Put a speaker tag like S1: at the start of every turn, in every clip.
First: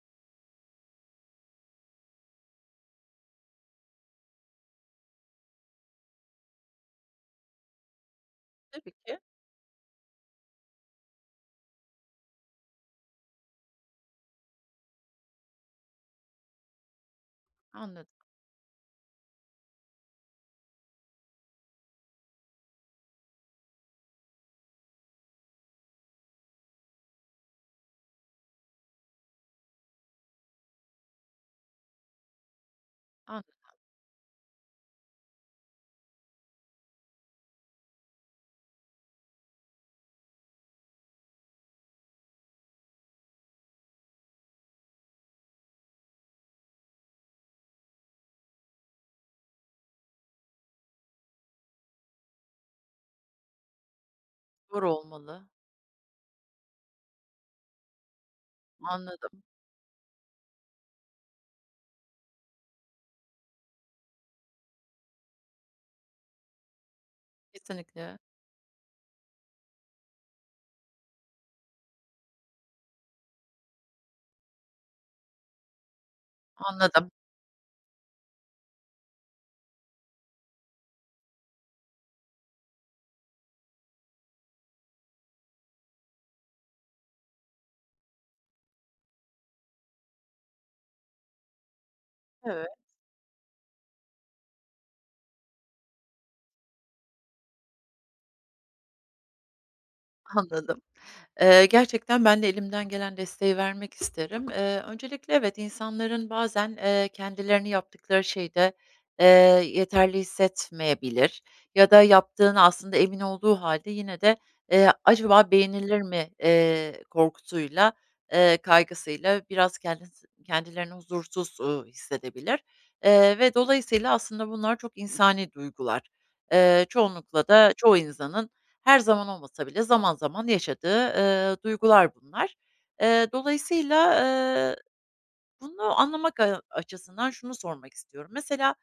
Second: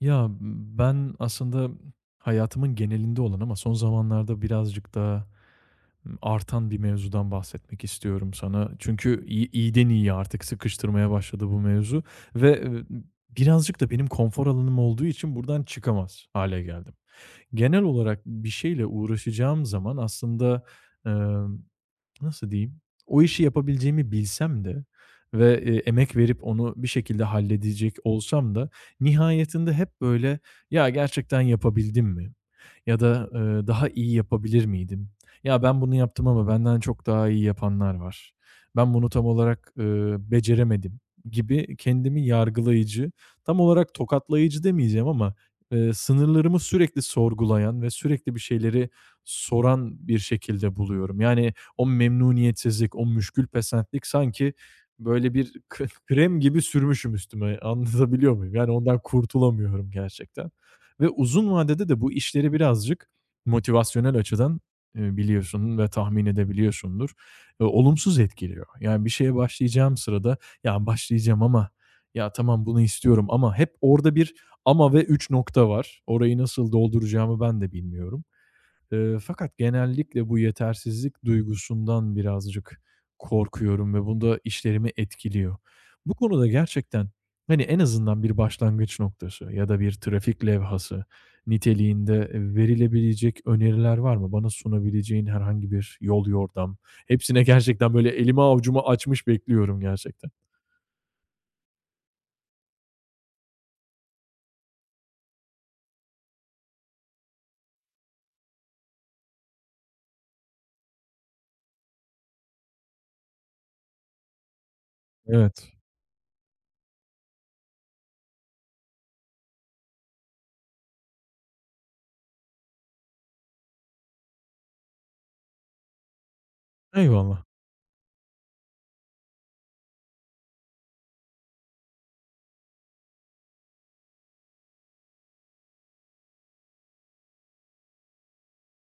S1: Ya, ben aslında hayatımın genelinde olan ama son zamanlarda birazcık daha artan bir mevzudan bahsetmek istiyorum sana.
S2: Tabii ki.
S1: Çünkü iyiden iyiye artık sıkıştırmaya başladı bu mevzu ve birazcık da benim konfor alanım olduğu için buradan çıkamaz hale geldim. Genel olarak
S2: Anladım,
S1: bir şeyle uğraşacağım zaman aslında, nasıl diyeyim? O işi yapabileceğimi bilsem de ve emek verip onu bir şekilde halledecek olsam da nihayetinde hep böyle, "Ya, gerçekten yapabildim mi?" ya da
S2: anladım.
S1: "Daha iyi yapabilir miydim?" "Ya, ben bunu yaptım ama benden çok daha iyi yapanlar var. Ben bunu tam olarak beceremedim." gibi kendimi yargılayıcı, tam olarak tokatlayıcı demeyeceğim ama sınırlarımı sürekli sorgulayan ve sürekli bir şeyleri soran bir şekilde buluyorum. Yani, o memnuniyetsizlik, o müşkül pesentlik sanki
S2: Zor
S1: böyle
S2: olmalı.
S1: bir krem gibi sürmüşüm üstüme. Anlatabiliyor muyum? Yani ondan
S2: Anladım.
S1: kurtulamıyorum gerçekten ve uzun vadede de bu işleri birazcık motivasyonel açıdan, biliyorsun ve tahmin edebiliyorsundur,
S2: Kesinlikle.
S1: olumsuz etkiliyor. Yani bir şeye başlayacağım sırada, "Ya, başlayacağım ama ya, tamam bunu istiyorum ama" hep orada bir ama ve 3 nokta var. Orayı nasıl
S2: Anladım.
S1: dolduracağımı ben de bilmiyorum. Fakat genellikle bu yetersizlik duygusundan birazcık korkuyorum ve bunda işlerimi etkiliyor. Bu konuda gerçekten, hani, en azından bir başlangıç noktası ya da bir trafik levhası niteliğinde
S2: Evet,
S1: verilebilecek öneriler var mı? Bana sunabileceğin herhangi bir yol yordam. Hepsine gerçekten böyle elimi avucumu açmış bekliyorum gerçekten.
S2: anladım. Gerçekten ben de elimden gelen desteği vermek isterim. Öncelikle evet, insanların bazen, kendilerini yaptıkları şeyde, eee, yeterli hissetmeyebilir ya da yaptığını aslında emin olduğu halde yine de, acaba
S1: Evet.
S2: beğenilir mi, korkusuyla, kaygısıyla biraz kendilerini huzursuz, hissedebilir, ve dolayısıyla aslında bunlar çok insani duygular.
S1: Eyvallah.
S2: Çoğunlukla da çoğu insanın her zaman olmasa bile zaman zaman yaşadığı, duygular bunlar. Dolayısıyla, bunu anlamak açısından şunu sormak istiyorum. Mesela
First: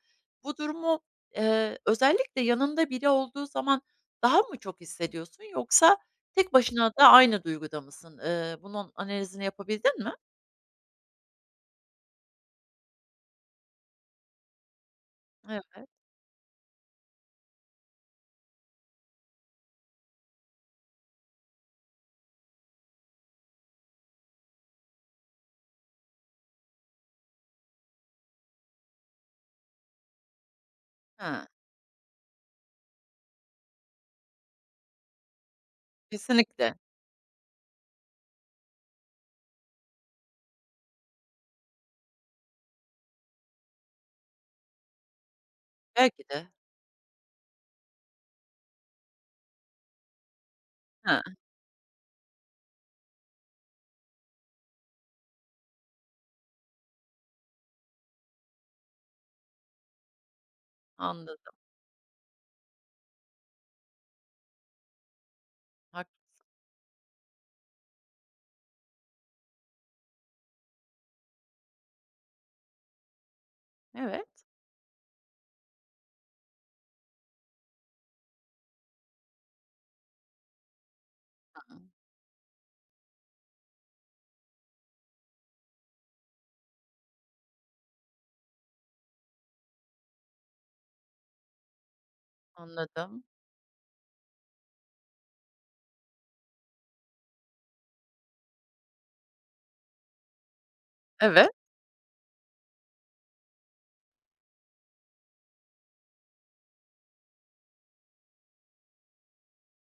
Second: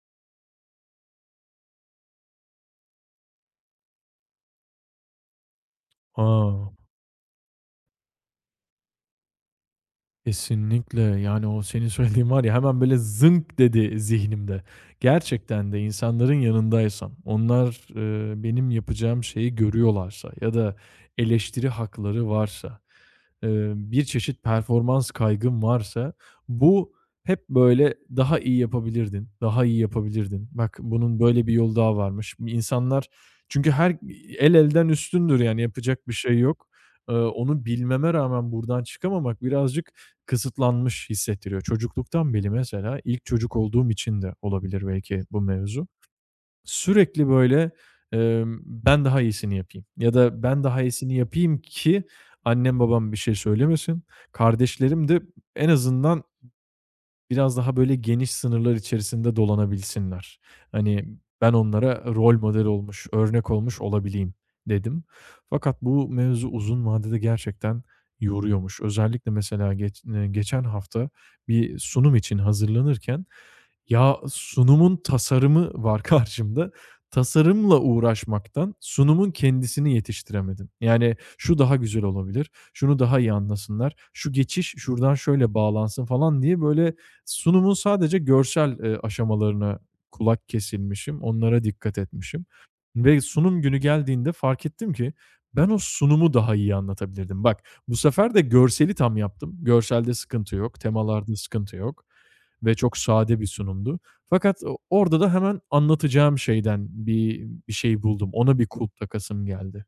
S2: bu durumu, özellikle yanında biri olduğu zaman daha mı çok hissediyorsun yoksa tek
S1: A!
S2: başına da aynı duyguda mısın? Bunun analizini yapabildin mi?
S1: Kesinlikle. Yani, o senin söylediğin var ya, hemen böyle zınk dedi zihnimde. Gerçekten de
S2: Evet.
S1: insanların yanındaysam, onlar, benim yapacağım şeyi görüyorlarsa ya da eleştiri hakları varsa, bir çeşit performans kaygım varsa bu hep böyle daha iyi yapabilirdin, daha iyi yapabilirdin, bak bunun
S2: Hıı.
S1: böyle bir yolu daha varmış. İnsanlar çünkü her el elden üstündür yani yapacak bir şey yok.
S2: Kesinlikle.
S1: Onu bilmeme rağmen buradan çıkamamak birazcık kısıtlanmış hissettiriyor. Çocukluktan beri mesela, ilk çocuk olduğum için de olabilir belki bu mevzu.
S2: Belki de.
S1: Sürekli böyle, emm, ben daha iyisini yapayım ya da ben daha iyisini
S2: Hıı.
S1: yapayım ki annem babam bir şey söylemesin. Kardeşlerim de en azından biraz daha böyle geniş sınırlar içerisinde dolanabilsinler. Hani
S2: Anladım.
S1: ben onlara rol model olmuş, örnek olmuş olabileyim dedim. Fakat
S2: Hak
S1: bu mevzu uzun vadede gerçekten yoruyormuş. Özellikle mesela geçen hafta bir sunum için hazırlanırken ya
S2: evet.
S1: sunumun tasarımı var karşımda. Tasarımla uğraşmaktan sunumun kendisini yetiştiremedim. Yani şu daha
S2: Hıı.
S1: güzel olabilir, şunu daha iyi anlasınlar, şu geçiş şuradan şöyle bağlansın falan diye böyle sunumun sadece görsel, aşamalarına kulak kesilmişim, onlara dikkat etmişim ve
S2: Anladım.
S1: sunum günü geldiğinde fark ettim ki ben o sunumu daha iyi anlatabilirdim. Bak, bu sefer de görseli tam yaptım. Görselde sıkıntı yok, temalarda
S2: Evet.
S1: sıkıntı yok ve çok sade bir sunumdu. Fakat o orada da hemen anlatacağım şeyden bir şey buldum. Ona bir kulp takasım geldi.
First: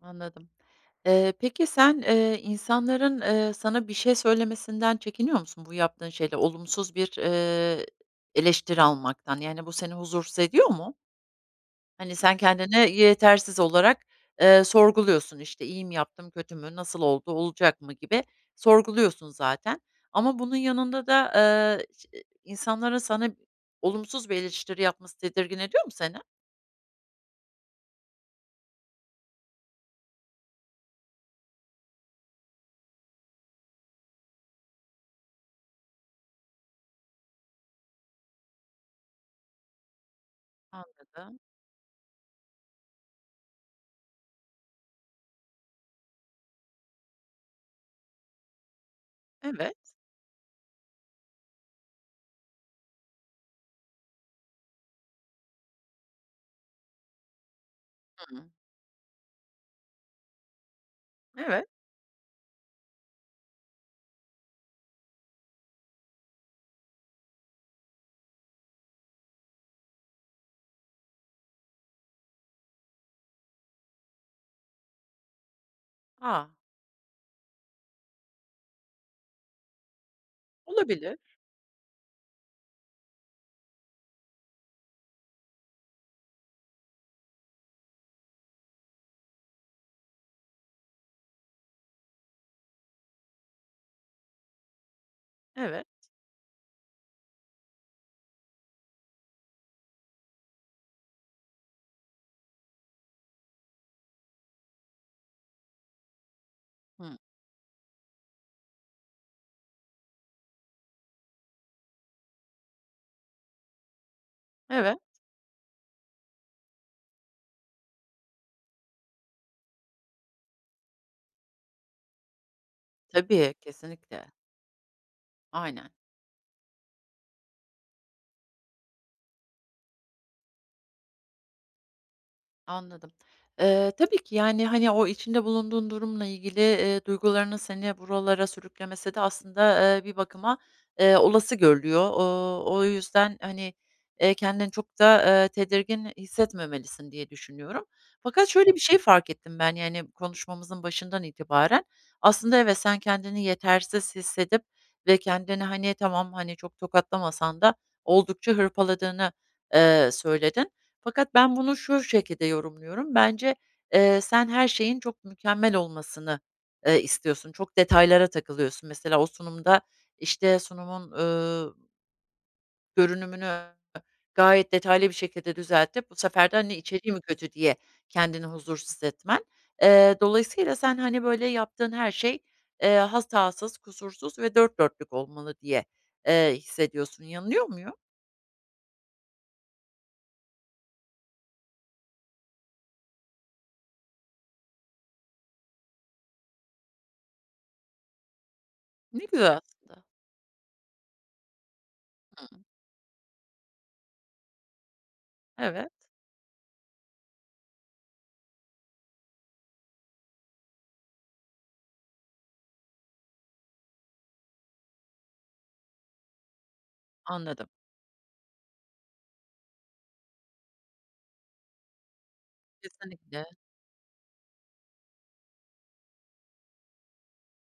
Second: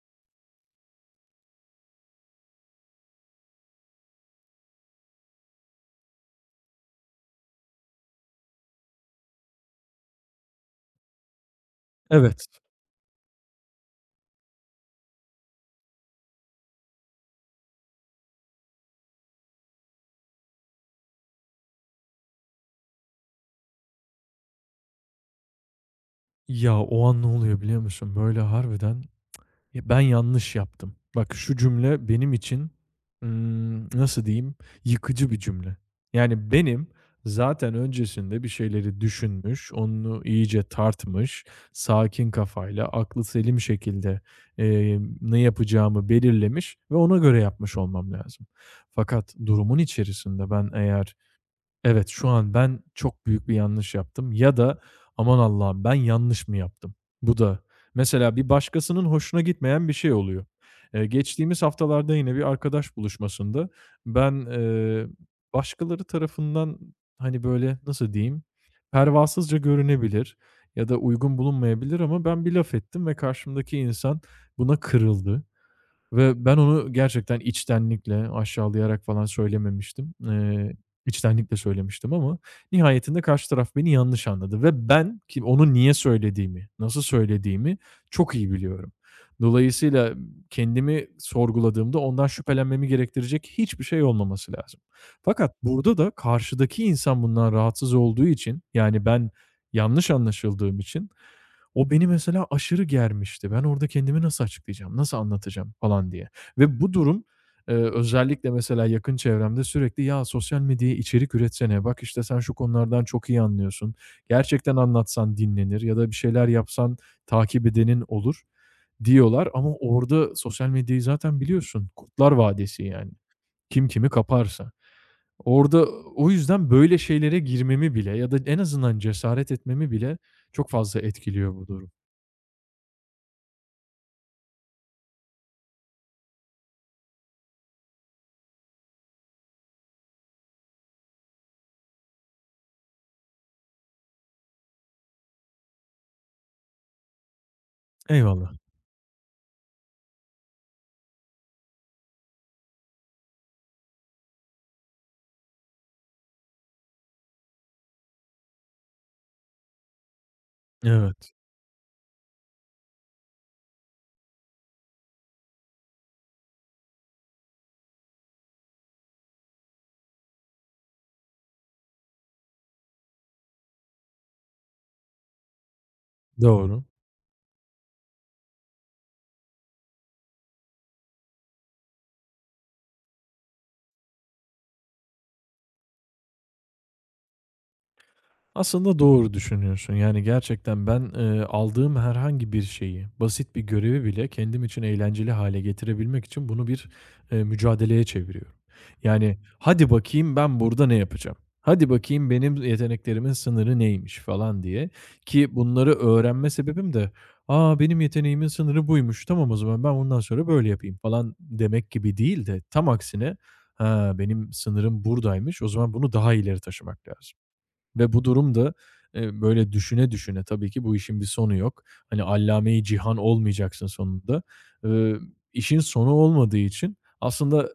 S2: Anladım. Peki sen, insanların, sana bir şey söylemesinden çekiniyor musun? Bu yaptığın şeyle olumsuz bir, eleştiri almaktan. Yani bu seni huzursuz ediyor mu? Hani sen
S1: Evet.
S2: kendine yetersiz olarak, sorguluyorsun. İşte iyi mi yaptım, kötü mü, nasıl oldu, olacak mı gibi sorguluyorsun zaten. Ama bunun yanında da, ş insanların sana olumsuz bir eleştiri yapması tedirgin ediyor mu seni?
S1: Ya, o an ne oluyor biliyor musun? Böyle harbiden ya, ben yanlış yaptım. Bak şu cümle benim için, nasıl diyeyim, yıkıcı bir cümle. Yani benim zaten öncesinde bir şeyleri düşünmüş, onu iyice
S2: Anladım.
S1: tartmış, sakin kafayla, aklı selim şekilde, ne yapacağımı belirlemiş ve ona göre yapmış olmam lazım. Fakat
S2: Evet.
S1: durumun içerisinde ben eğer evet, şu an ben çok büyük bir yanlış yaptım ya da aman Allah'ım ben yanlış mı yaptım? Bu da mesela bir
S2: Hımm.
S1: başkasının hoşuna gitmeyen bir şey oluyor. Geçtiğimiz
S2: Evet.
S1: haftalarda yine bir arkadaş buluşmasında ben, başkaları tarafından, hani, böyle, nasıl diyeyim, pervasızca görünebilir ya da uygun bulunmayabilir ama ben bir laf ettim ve karşımdaki insan buna kırıldı. Ve
S2: A!
S1: ben onu gerçekten içtenlikle, aşağılayarak falan söylememiştim.
S2: Olabilir.
S1: İçtenlikle söylemiştim ama nihayetinde karşı taraf beni yanlış anladı ve ben ki onu niye söylediğimi, nasıl söylediğimi çok iyi biliyorum. Dolayısıyla kendimi sorguladığımda ondan şüphelenmemi gerektirecek hiçbir şey olmaması lazım. Fakat
S2: Evet.
S1: burada da karşıdaki insan bundan rahatsız olduğu için, yani ben yanlış anlaşıldığım için o beni mesela aşırı germişti. Ben orada kendimi nasıl açıklayacağım, nasıl anlatacağım falan diye ve bu
S2: Hımm.
S1: durum, özellikle mesela yakın çevremde sürekli "Ya, sosyal medyaya içerik üretsene, bak, işte, sen şu konulardan çok iyi anlıyorsun, gerçekten
S2: Evet.
S1: anlatsan dinlenir ya da bir şeyler yapsan takip edenin olur." diyorlar ama orada sosyal medyayı zaten biliyorsun, Kurtlar Vadisi yani.
S2: Tabii,
S1: Kim kimi
S2: kesinlikle.
S1: kaparsa. Orada
S2: Aynen.
S1: o yüzden böyle şeylere girmemi bile ya da en azından cesaret etmemi bile çok fazla etkiliyor bu durum.
S2: Anladım. Tabii ki, yani, hani, o içinde bulunduğun durumla ilgili, duygularının seni buralara sürüklemesi de aslında, bir bakıma, olası görülüyor. O yüzden, hani, kendini çok da, tedirgin hissetmemelisin diye düşünüyorum. Fakat
S1: Eyvallah.
S2: şöyle bir şey fark ettim ben, yani, konuşmamızın başından itibaren. Aslında evet, sen kendini yetersiz hissedip ve kendini, hani, tamam, hani, çok tokatlamasan da oldukça hırpaladığını, söyledin.
S1: Evet,
S2: Fakat ben bunu şu şekilde yorumluyorum. Bence, sen her şeyin çok mükemmel olmasını, istiyorsun. Çok detaylara takılıyorsun. Mesela o sunumda, işte, sunumun, görünümünü gayet detaylı bir şekilde düzeltip bu sefer de, hani,
S1: doğru.
S2: içeriği mi kötü diye kendini huzursuz etmen. Dolayısıyla sen, hani, böyle yaptığın her şey, hatasız, kusursuz ve dört dörtlük olmalı diye, hissediyorsun. Yanılıyor muyum?
S1: Aslında doğru düşünüyorsun. Yani gerçekten ben, aldığım herhangi bir şeyi, basit bir görevi bile kendim için eğlenceli hale getirebilmek için bunu bir, mücadeleye çeviriyorum.
S2: Ne
S1: Yani,
S2: güzel
S1: "Hadi
S2: aslında.
S1: bakayım ben burada ne yapacağım? Hadi bakayım benim
S2: Hımm.
S1: yeteneklerimin sınırı neymiş?" falan diye ki
S2: Evet,
S1: bunları öğrenme sebebim de, aa benim yeteneğimin sınırı buymuş. Tamam o zaman ben bundan sonra böyle yapayım." falan demek gibi değil de tam aksine, "Ha, benim sınırım buradaymış. O zaman bunu daha ileri taşımak lazım."
S2: anladım.
S1: Ve bu durum da, böyle düşüne düşüne tabii ki bu işin bir sonu yok. Hani allame-i cihan
S2: Kesinlikle.
S1: olmayacaksın sonunda. Eee, işin sonu olmadığı için aslında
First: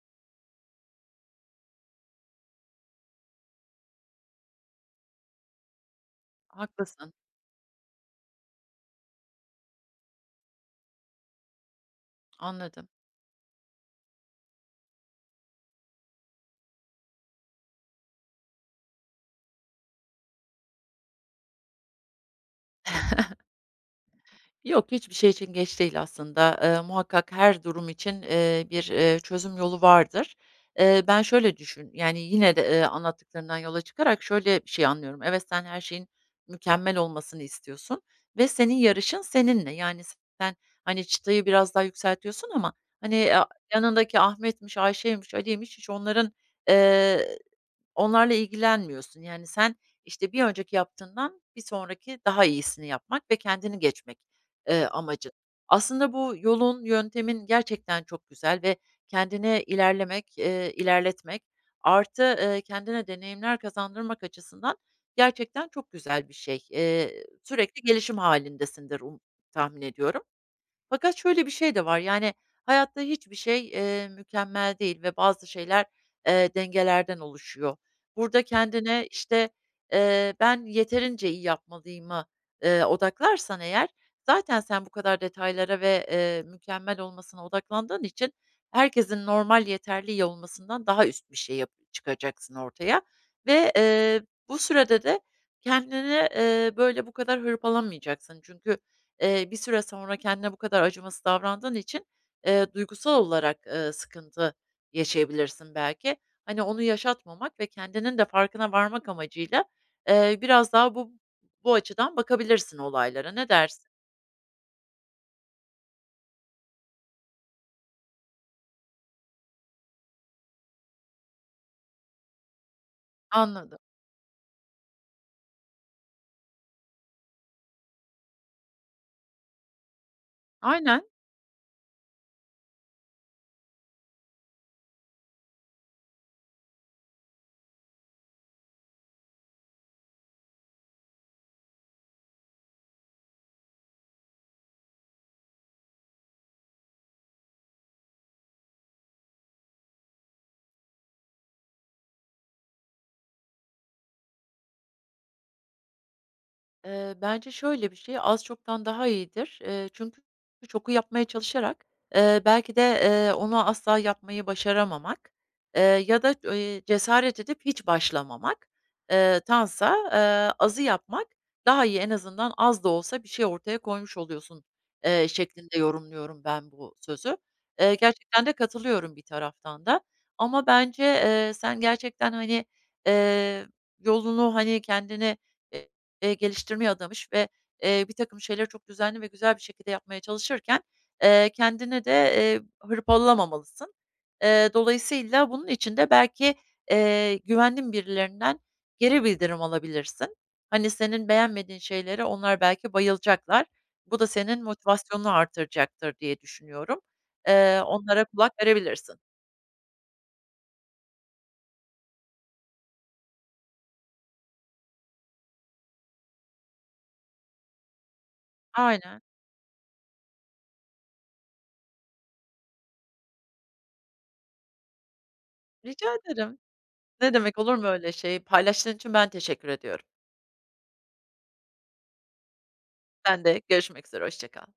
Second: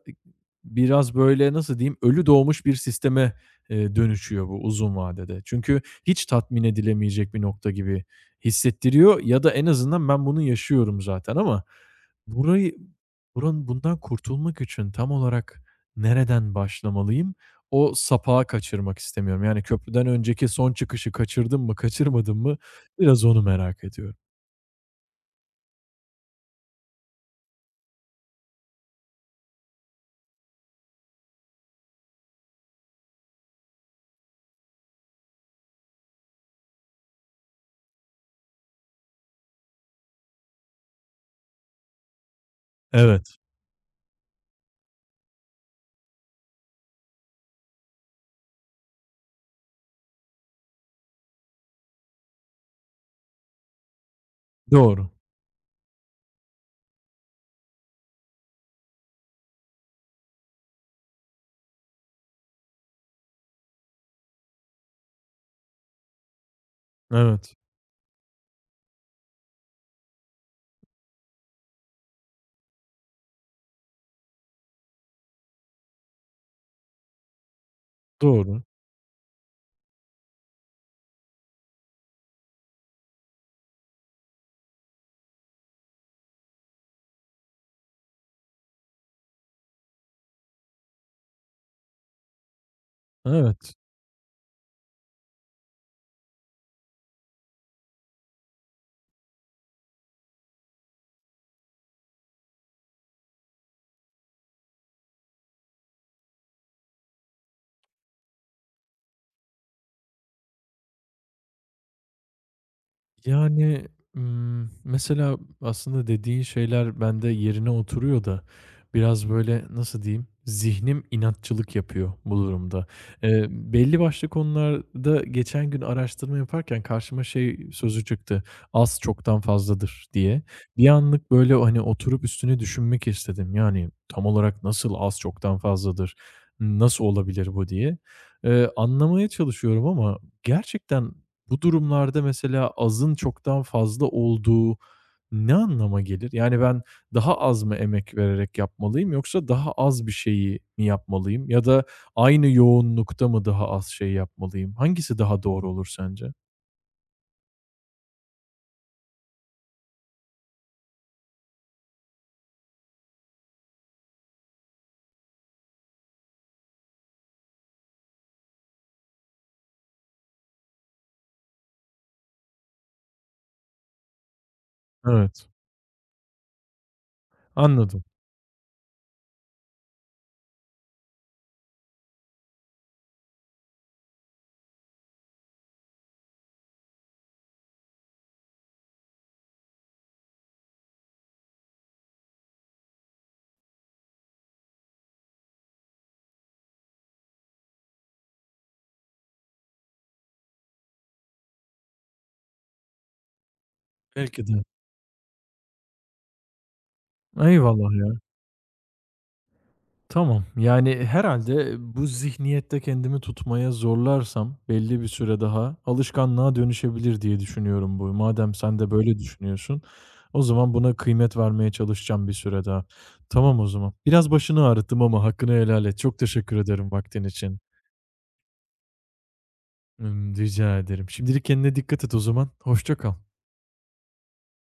S1: biraz böyle, nasıl diyeyim, ölü doğmuş bir sisteme, dönüşüyor bu uzun vadede. Çünkü hiç tatmin
S2: Haklısın,
S1: edilemeyecek bir nokta gibi hissettiriyor ya da en azından ben bunu yaşıyorum zaten ama burayı
S2: anladım.
S1: buranın bundan kurtulmak için tam olarak nereden başlamalıyım? O sapağı kaçırmak istemiyorum. Yani köprüden önceki son çıkışı kaçırdım mı, kaçırmadım mı biraz onu merak ediyorum.
S2: Yok, hiçbir şey için geç değil aslında. Muhakkak her durum için, bir, çözüm yolu vardır. Ben şöyle düşün yani yine de, anlattıklarından yola çıkarak şöyle bir şey anlıyorum. Evet, sen her şeyin mükemmel olmasını istiyorsun ve senin yarışın seninle. Yani sen, hani, çıtayı biraz daha yükseltiyorsun ama, hani,
S1: Evet.
S2: yanındaki Ahmet'miş, Ayşe'ymiş, Ali'ymiş hiç onların, onlarla ilgilenmiyorsun. Yani, sen, işte, bir önceki yaptığından bir sonraki daha iyisini yapmak ve kendini geçmek,
S1: Doğru.
S2: amacın. Aslında bu yolun, yöntemin gerçekten çok güzel ve kendine ilerlemek, ilerletmek artı, kendine deneyimler kazandırmak açısından gerçekten çok güzel bir şey.
S1: Evet.
S2: Sürekli gelişim halindesindir tahmin ediyorum. Fakat şöyle bir şey de var, yani, hayatta hiçbir şey, mükemmel değil ve bazı şeyler, dengelerden oluşuyor. Burada
S1: Doğru.
S2: kendine, işte, "Ben yeterince iyi yapmalıyım"a, odaklarsan eğer zaten sen bu kadar detaylara ve, mükemmel olmasına odaklandığın için herkesin normal yeterli iyi olmasından daha üst bir şey yap çıkacaksın ortaya ve,
S1: Evet.
S2: bu sürede de kendini, böyle, bu kadar hırpalamayacaksın. Çünkü, bir süre sonra kendine bu kadar acımasız davrandığın için, duygusal olarak, sıkıntı yaşayabilirsin belki. Hani, onu yaşatmamak ve kendinin de farkına varmak amacıyla, biraz daha bu açıdan bakabilirsin olaylara. Ne
S1: Yani,
S2: dersin?
S1: mesela aslında dediğin şeyler bende yerine oturuyor da biraz böyle, nasıl diyeyim, zihnim inatçılık yapıyor bu durumda. Eee,
S2: Anladım.
S1: belli başlı konularda geçen gün araştırma yaparken karşıma şey sözü çıktı, "Az çoktan fazladır." diye. Bir
S2: Aynen.
S1: anlık böyle, hani, oturup üstüne düşünmek istedim. Yani, tam olarak nasıl az çoktan fazladır, nasıl olabilir bu diye. Anlamaya çalışıyorum ama gerçekten bu durumlarda mesela azın çoktan fazla olduğu ne anlama gelir? Yani ben daha az mı emek vererek yapmalıyım yoksa daha az bir şeyi mi yapmalıyım ya da aynı yoğunlukta mı daha az şey yapmalıyım? Hangisi daha doğru olur sence?
S2: Bence şöyle bir şey, az çoktan daha iyidir. Çünkü çoku yapmaya çalışarak, belki de, onu asla yapmayı başaramamak, ya da, cesaret edip hiç başlamamak, tansa, azı yapmak daha iyi. En azından az da olsa bir şey ortaya koymuş oluyorsun,
S1: Evet,
S2: şeklinde yorumluyorum ben bu sözü.
S1: anladım.
S2: Gerçekten de katılıyorum bir taraftan da ama bence, sen gerçekten, hani, eee, yolunu, hani, kendini, geliştirmeye adamış ve, bir takım şeyleri çok düzenli ve güzel bir şekilde yapmaya çalışırken, kendini de, hırpalamamalısın. Dolayısıyla bunun için de belki, güvendiğin birilerinden geri bildirim alabilirsin. Hani, senin beğenmediğin şeylere onlar belki bayılacaklar. Bu da
S1: Belki
S2: senin
S1: de.
S2: motivasyonunu artıracaktır diye düşünüyorum.
S1: Eyvallah ya.
S2: Onlara kulak verebilirsin.
S1: Tamam. Yani herhalde bu zihniyette kendimi tutmaya zorlarsam belli bir süre daha alışkanlığa dönüşebilir diye düşünüyorum bu. Madem sen de böyle
S2: Aynen.
S1: düşünüyorsun, o zaman buna kıymet vermeye çalışacağım bir süre daha. Tamam o zaman. Biraz başını ağrıttım ama hakkını helal et.
S2: Rica
S1: Çok teşekkür
S2: ederim.
S1: ederim vaktin
S2: Ne demek,
S1: için.
S2: olur mu öyle şey? Paylaştığın için ben teşekkür ediyorum.
S1: Rica ederim. Şimdilik kendine dikkat et o zaman. Hoşça kal.
S2: Ben de. Görüşmek üzere, hoşça kal.